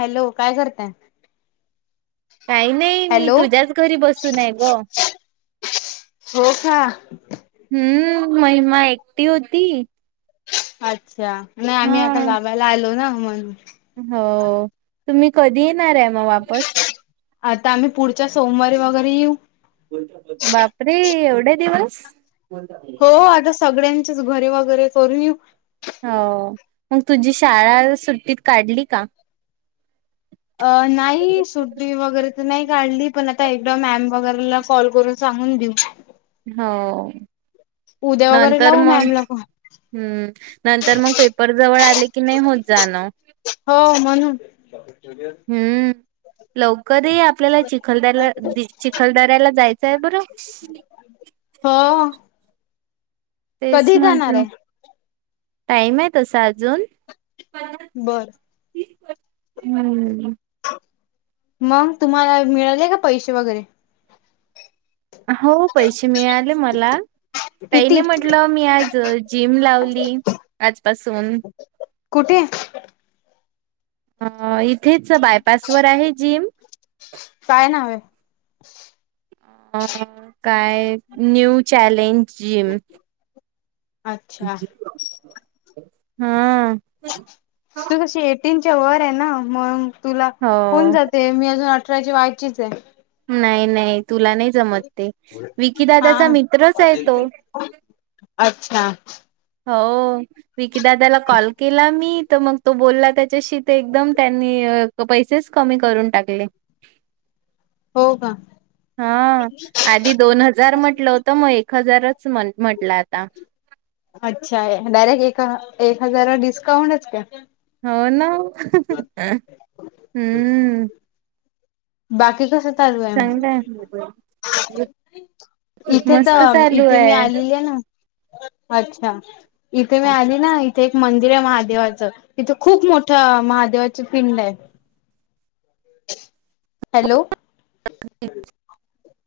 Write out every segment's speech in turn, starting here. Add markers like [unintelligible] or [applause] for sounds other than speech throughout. Hello काय करतय... काही नाही मी तुझ्याच घरी बसूनय ग... हो खा हम्म महिमा एकटी होती.. अच्छा नाही, हा आम्ही आता गावायला आलो ना म्हण, हो तुम्ही कधी येणार आहे, मग वापस? आता आम्ही पुढच्या सोमवारी वगैरे येऊ, लय दिवस, हो आता सगळ्यांचेच घरे वगैरे करून ये, हो मग, तुझी शाळा सुट्टीत काढली का, अ नाही सुट्टी वगैरे तर नाही काढली, पण आता एकदा मॅम वगरेला, कॉल करून सांगून देऊ, हो उद्या वगैरे नंतर लावू मग मॅमला कॉल हम्म नंतर मग पेपर जवळ आले की नाही होत जाणं.. हो मग.... लवकरही आपल्याला चिखलदऱ्याला चिखलदऱ्याला जायचं आहे बर... हा... तेच म्हटल टाईम आहे तस आज... जून बर हम्म.. मग तुम्हाला मिळाले का पैसे वगैरे... हो पैसे मिळाले मला काही किती नाही म्हटलं मी आज जिम लावली आजपासून... होती... अ इथेच बायपासवरर आहे जिम... काय ना ह.... अ काय न्यू चॅलेंज जिम. अच्छा... हम्म.... तू कशी एटीनच्या वर आहे ना मग... तुला होन हो जाते मी अजून अठराची व्हायचीच आहे... नाही नाही तुला नाही जमत ते विकी दादाचा हा मित्रच आहे तो.... अच्छा.... हो विकीदादाला कॉल केला मी तर मग तो बोलला त्या.... शी एकदम त्यांनी पैसेच कमी करून टाकले... हो का... हा आधी दोन हजार म्हटलं होतं मग एक हजारच म्हटलं आता... अच्छा आहे डायरेक्ट एक... एक हजार डिस्काउंटच असतो... हो ना हम्म... बाकी कस... चांगलंय.... इथे मस्त तर चालू इथे मी आलेली आहे ना.... अच्छा इथे मी आली ना इथे एक मंदिर आहे महादेवाच इथे खूप मोठ..... ह महादेवाची पिंड आहे.... हॅलो.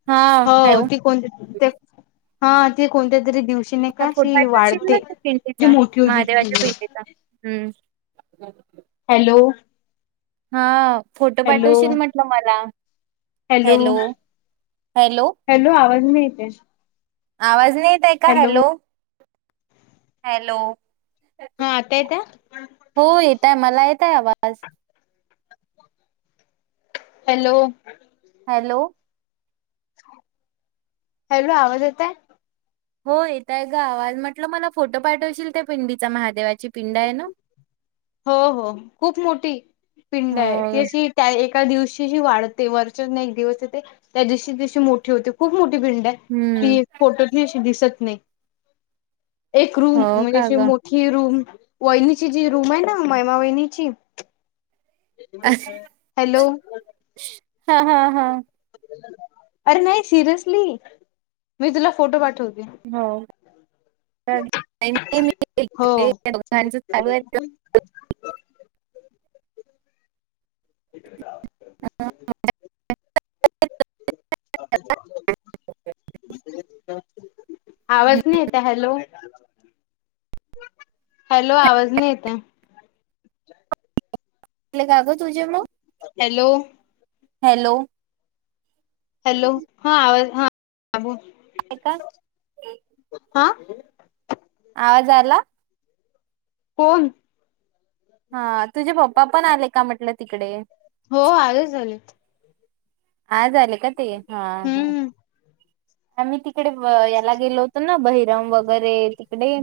हा हो हॅलो ती कोणती [unintelligible] हा ती कोणत्या तरी दिव. फोट [unintelligible] पा शिल पिंडीचा मोठी होती महादेवाच्या पिंडीचा हम्म. [inaudible] हॅलो. हा फोटो हॅलो पाठवशील म्हटलं मला. हॅलो हॅलो आवाज नई येत हे. आवाज नाही येत आहे का हॅलो हॅलो. हा आता येतोय? हो येतय मला येतय आवाज. हॅलो.... हॅलो.... हॅलो आवाज येतोय.... हो येतय गावाल म्हटलं मला फोटो पाठवशील त्या पिंडीचा महादेवाची पिंड आहे ना.... हो हो खूप मोठी पिंड आहे ती हो अशी त्या.... ए दिवशीशी वाढते वरच्या ना एक दिवस येते त्या दिवशी तशी मोठी होते खूप मोठी..... पिंड हम्म ती फोटो अशी दिसत नाही..... एक रूम हो का म्हणजेशी ग मोठी रूम वहिनीची जी रूम आहे ना..... महिमा वहिनीची हॅलो... हा हा हा..... अरे नाही सिरियसली, मी तुला फोटो पाठवतो. हो. हो [unintelligible] [inaudible] [inaudible] ह. [unintelligible] आवाज नाही यता हॅलो. हॅलो आवाज नाही येतय. [unintelligible] कागो तुझे मग हॅलो हॅलो. हॅलो हा आवाज हा. ता हा. आवाज आला. फोन. हा तुझे पप्पा पण आले का म्हटलं तिकडे. हो आलेच आलेत. हा झाले का ते हा हम्म आम्ही ती तिकडे याला गेलो होत ना, बहिरम वगैरे तिकडे.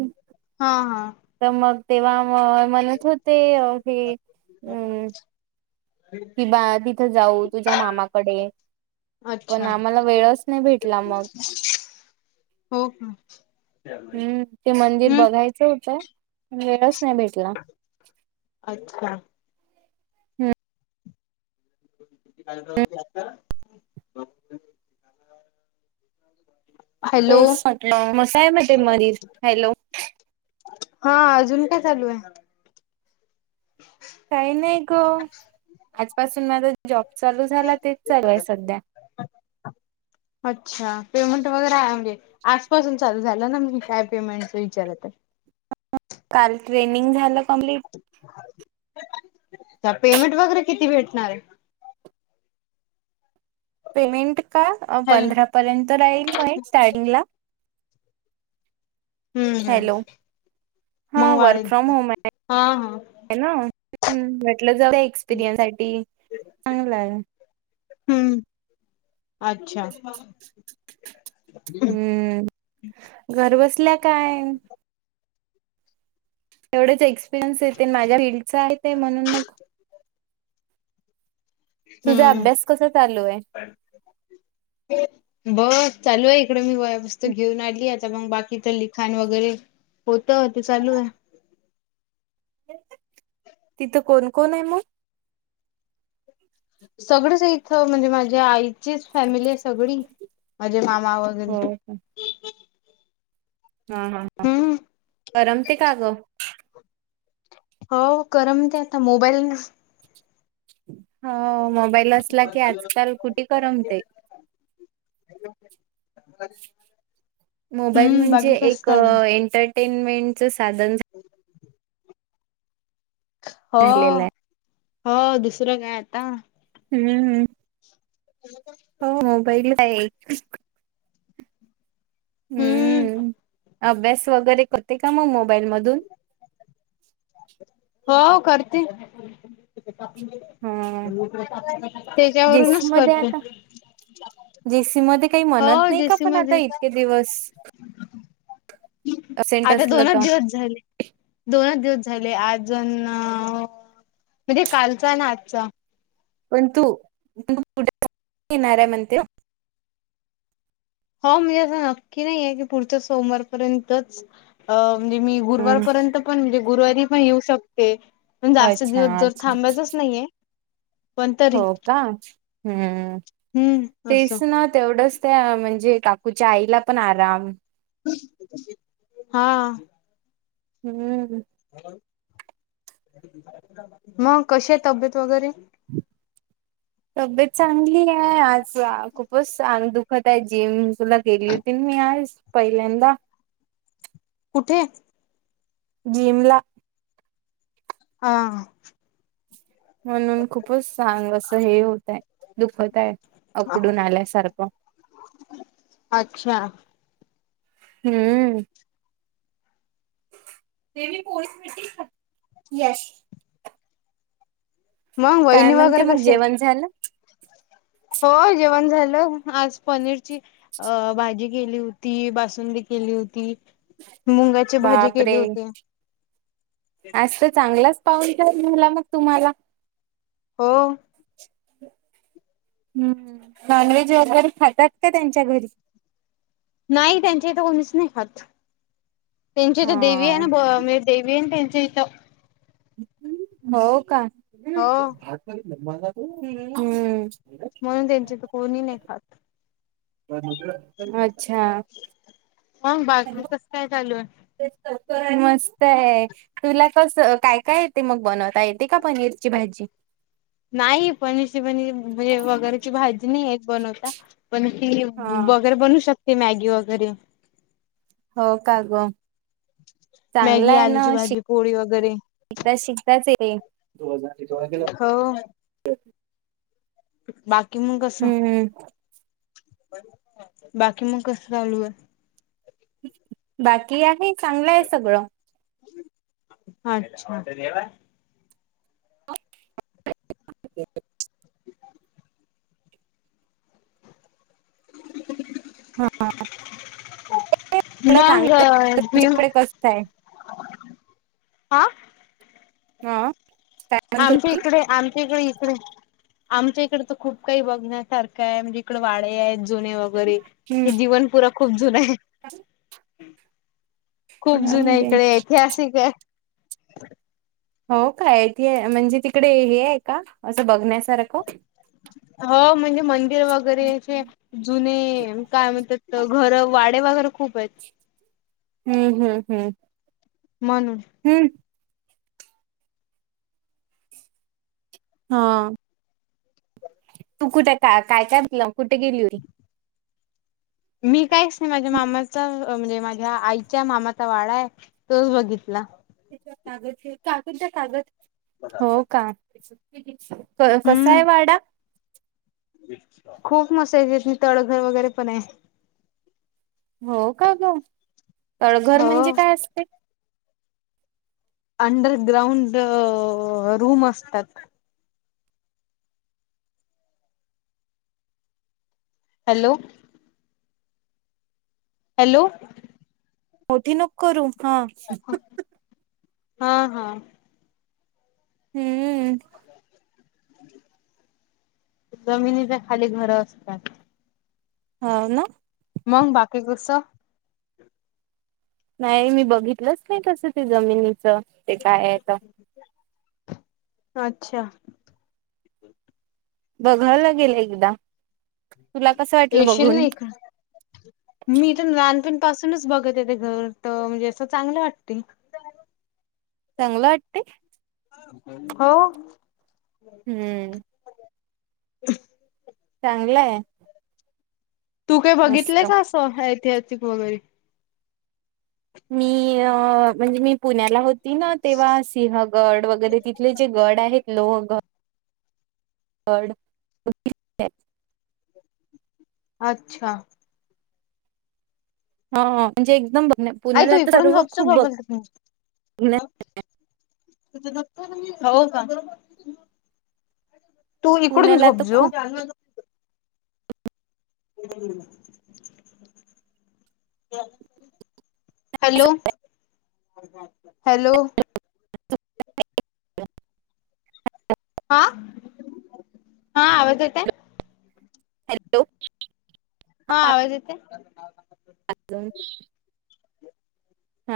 हा हा. तर मग तेव्हा म म्हणत होते की अम. कि बा तिथं जाऊ तुझ्या मामाकडे. पण अच्छा आम्हाला वेळच नाही भेटला मग. [inaudible] हम्म ते मंदिर हम्म बघायचं होतं पण वेळस् अच्छा. [unintelligible] हॅलो तेस म्हंटल ते मसाय मते मारीज हॅलो. हा अजून का चालू आहे? हम [inaudible] काही नाही ग आजपासून माझ जॉब झाल तेच चालू आहे सध्या. अच्छा पेमेंट वगैरे आहे म्हणजे. आजपासून चालू झालं ना म्हे काय पेमेंटचा विचारत आहे. काल ट्रेनिंग झालं कंप्लीट तर पेमेंट वगैरे किती भेटणार आहे. पेमेंट का हॅलो पंधरा पर्यंत राहील म स्टार्टिंगला हम्म हम्म. हॅलो हा मग वर्क वाढेल फ्रॉम होम आहे. हा हा ना म्हटलं जाऊ एक्सपिरियन्स सा चांगला आहे. हम्म. अच्छा हम्म गर्वस्थ तसल्या काय? तेवढेच एक्सपिरियन्स येते माझ्या फीलल्डचा आहे ते म्हणून मग. तुझा हम्म अभ्यास कसा चालू आहे? बस. चालू आहे इकडे मी वह्या पुस्तके, घेऊन आणली आता मग बाकी तर लिखाण वगैरे होत तव्हा ते चालू हे. तिथं कोण कोण आहे मग? सगळच इथ म्हणजे माझ्या आईचीच फॅमिली अस सगळी माझे मामा वगैरे हो का हा हा हा हम्म करमते का ग? हो करम ते आता मोबाईल हो मोबाईल असला की आजकाल कुठे करमते [unintelligible] मोबाईल हम्म म्हणजे बाकी कस एक चालू आहे एंटरटेनमेंटच सा [unintelligible] हो झालेलं आहे. हो दुसरं काय आता हम्म हम्म. [unintelligible] हो मोबाईल आहे. हम्म. अभ्यास वगैरे करते का मग मोबाईल मधून हो करते. हा जेसी त्याच्यावरूनच मध्ये करते. आता जेसी म काही हो म्हणत नाही का जेसी पण आता मध्ये इतके दिवस. अबसेंट आता असलं दोनच तर दिवस झाले दोनच दिवस झा झाले अजून म्हणजे कालचा ना आजचा. [unintelligible] म्हणते. हो म्हणजे असं नक्की नाही आहे की पुढच्या सोमवार पर्यंतच अ म्हणजे मी गुरुवारपर्यंत पण म्हणजे गुरुवारी पण येऊ शकते. पण जास्त अच्छा दिवस जर अच्छा थांबायचाच नाहीये. पण तरी हो का हम्म हम्म तस असं ना तेवढंच म्हणजे काकूच्या आईला पण आराम. हा. हम्म. मग कशी तब्येत वगैरे तब्येत चांगली आहे आज खूपच अंग दुख दखत आहे जिमला गेली होती मी आज पहिल्यांदा. कुठे? जिमला. हा. म्हणून खूपच सांग असं हे होत आहे दुखत आहे. उकडून आल्यासारखं अच्छा हम्म तेस भेट यश मंग काय वहिनी म्हणते वगैरे मग कश आहेत जेवण झालं हो जेवण झालं आज पनीरची अ भाजी केली होती बासुंदी केली होती मुंगाची भाजी बापरे केली होती आज तर चांगलाच पाऊल झाला मग तुम्हाला हो. हम्म नॉन व्हेज वगैरे खातात का त्यांच्या घरी नाही त्यांच्या इ तर कोणीच नाही खात त्यांची इथ देवी आहे हा. ना म्हणजे देवी आहे त्यांची इथं हो का हम्म. हो. म्हणून त्यांच्या इथं कोणी नाही खात. अच्छा. मंग बाकी कस काय चालू आहे. ण मस्त आहे तुला कस काय काय येते मग बनवता येते का पनीर ची भाजी. नाही पनीरची पनीर म्हणजे वगैरेची भाजी नाही येत बनवता पण ती हा बगर बनू शकते मॅगी वगैरे हो कागो मॅगी आलूची भाजी पोळी वगैरे श शिकताच हो. बाकी मग कस हम्म बाकी मग कस चालू आहे बाकी आहे चांगलंय आहे सगळं अच्छा हा मांग जीव तुमच्याकडे कसं आहे? आा हा काय म्हणत आमच्या होती? इकडे आमच्या इकडे आमच्या इकड तर खूप काही बघण्यासारखं आहे म्हणजे इकड वाडे आहे जुने वगैरे हे जीवनपुरा खूप जुन आहे खूप जुन हम्म. इकडे ऐतिहासिक आहे हो कायय त म्हणजे तिकडे हे आहे का असं बघण्यास हो म्हणजे म्ह वरे वगैरे जु काय म्हणतात घरडेगरे हम्म हम्म हम्म म्हणून हम्म हा तू कुठे का काय कायलं कुठे गेली होई मी काहीच नाही माझ्या मामाचा म्हणजे माझ्या आईच्या मामाचा वाडा आहे तोच बघितला काग काग कागद हो का क कसा हम्म आहे वाडा खूप मसातयची म तळघर वगैरे पण आहे. हो का ग तळघर हो म्हणजे काय असतंय? अंडर ग्राउंड रूम असतात. हॅलो. हॅलो. मोठी नक करू हा. हा हा. हम्म. [unintelligible] जमिनीच्या खाली घर असतात. हा ना. मंग बाकीे कस? नाही मी बघितलंच नाही तसं ते जमिनीच ते काय आहे तर अच्छा. बघावं लागेल एकदा. तुला कसं वाटलं येशील बघून नाही इकडं मी तर लहानपण पासूनच बघत ते घर तर म्हणजे असं चांगलं वाटतंय. चांगलं वाटतंय. हो. हम्म. [unintelligible] चांगलं हाय. तू काही बघितलंय का असं ऐतिहासिक वगैरे मी म्हणजे मी पुण्याला होती ना तेव्हा सिंहगड वगैरे तिथले जे गड आहेत लो [unintelligible] गड अच्छा. हा म्हणजे एकदम ब [unintelligible] बघण्या हो का. तू इकडून पुण्याला तर झोपजो. खूप [unintelligible] हम्. Hello hello. [unintelligible] हा हा आवाज येतय. हॅलो. हा आवाज येतय. अजून.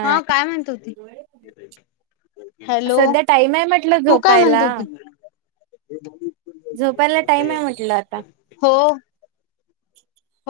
हा काय म्हणत हो ती हॅलो. सध्या टाइम आहे म्हटलं तू काय म्हणत झोपायला होती? झोपायला टाइम आहे म्हटलं आता हो. [unintelligible]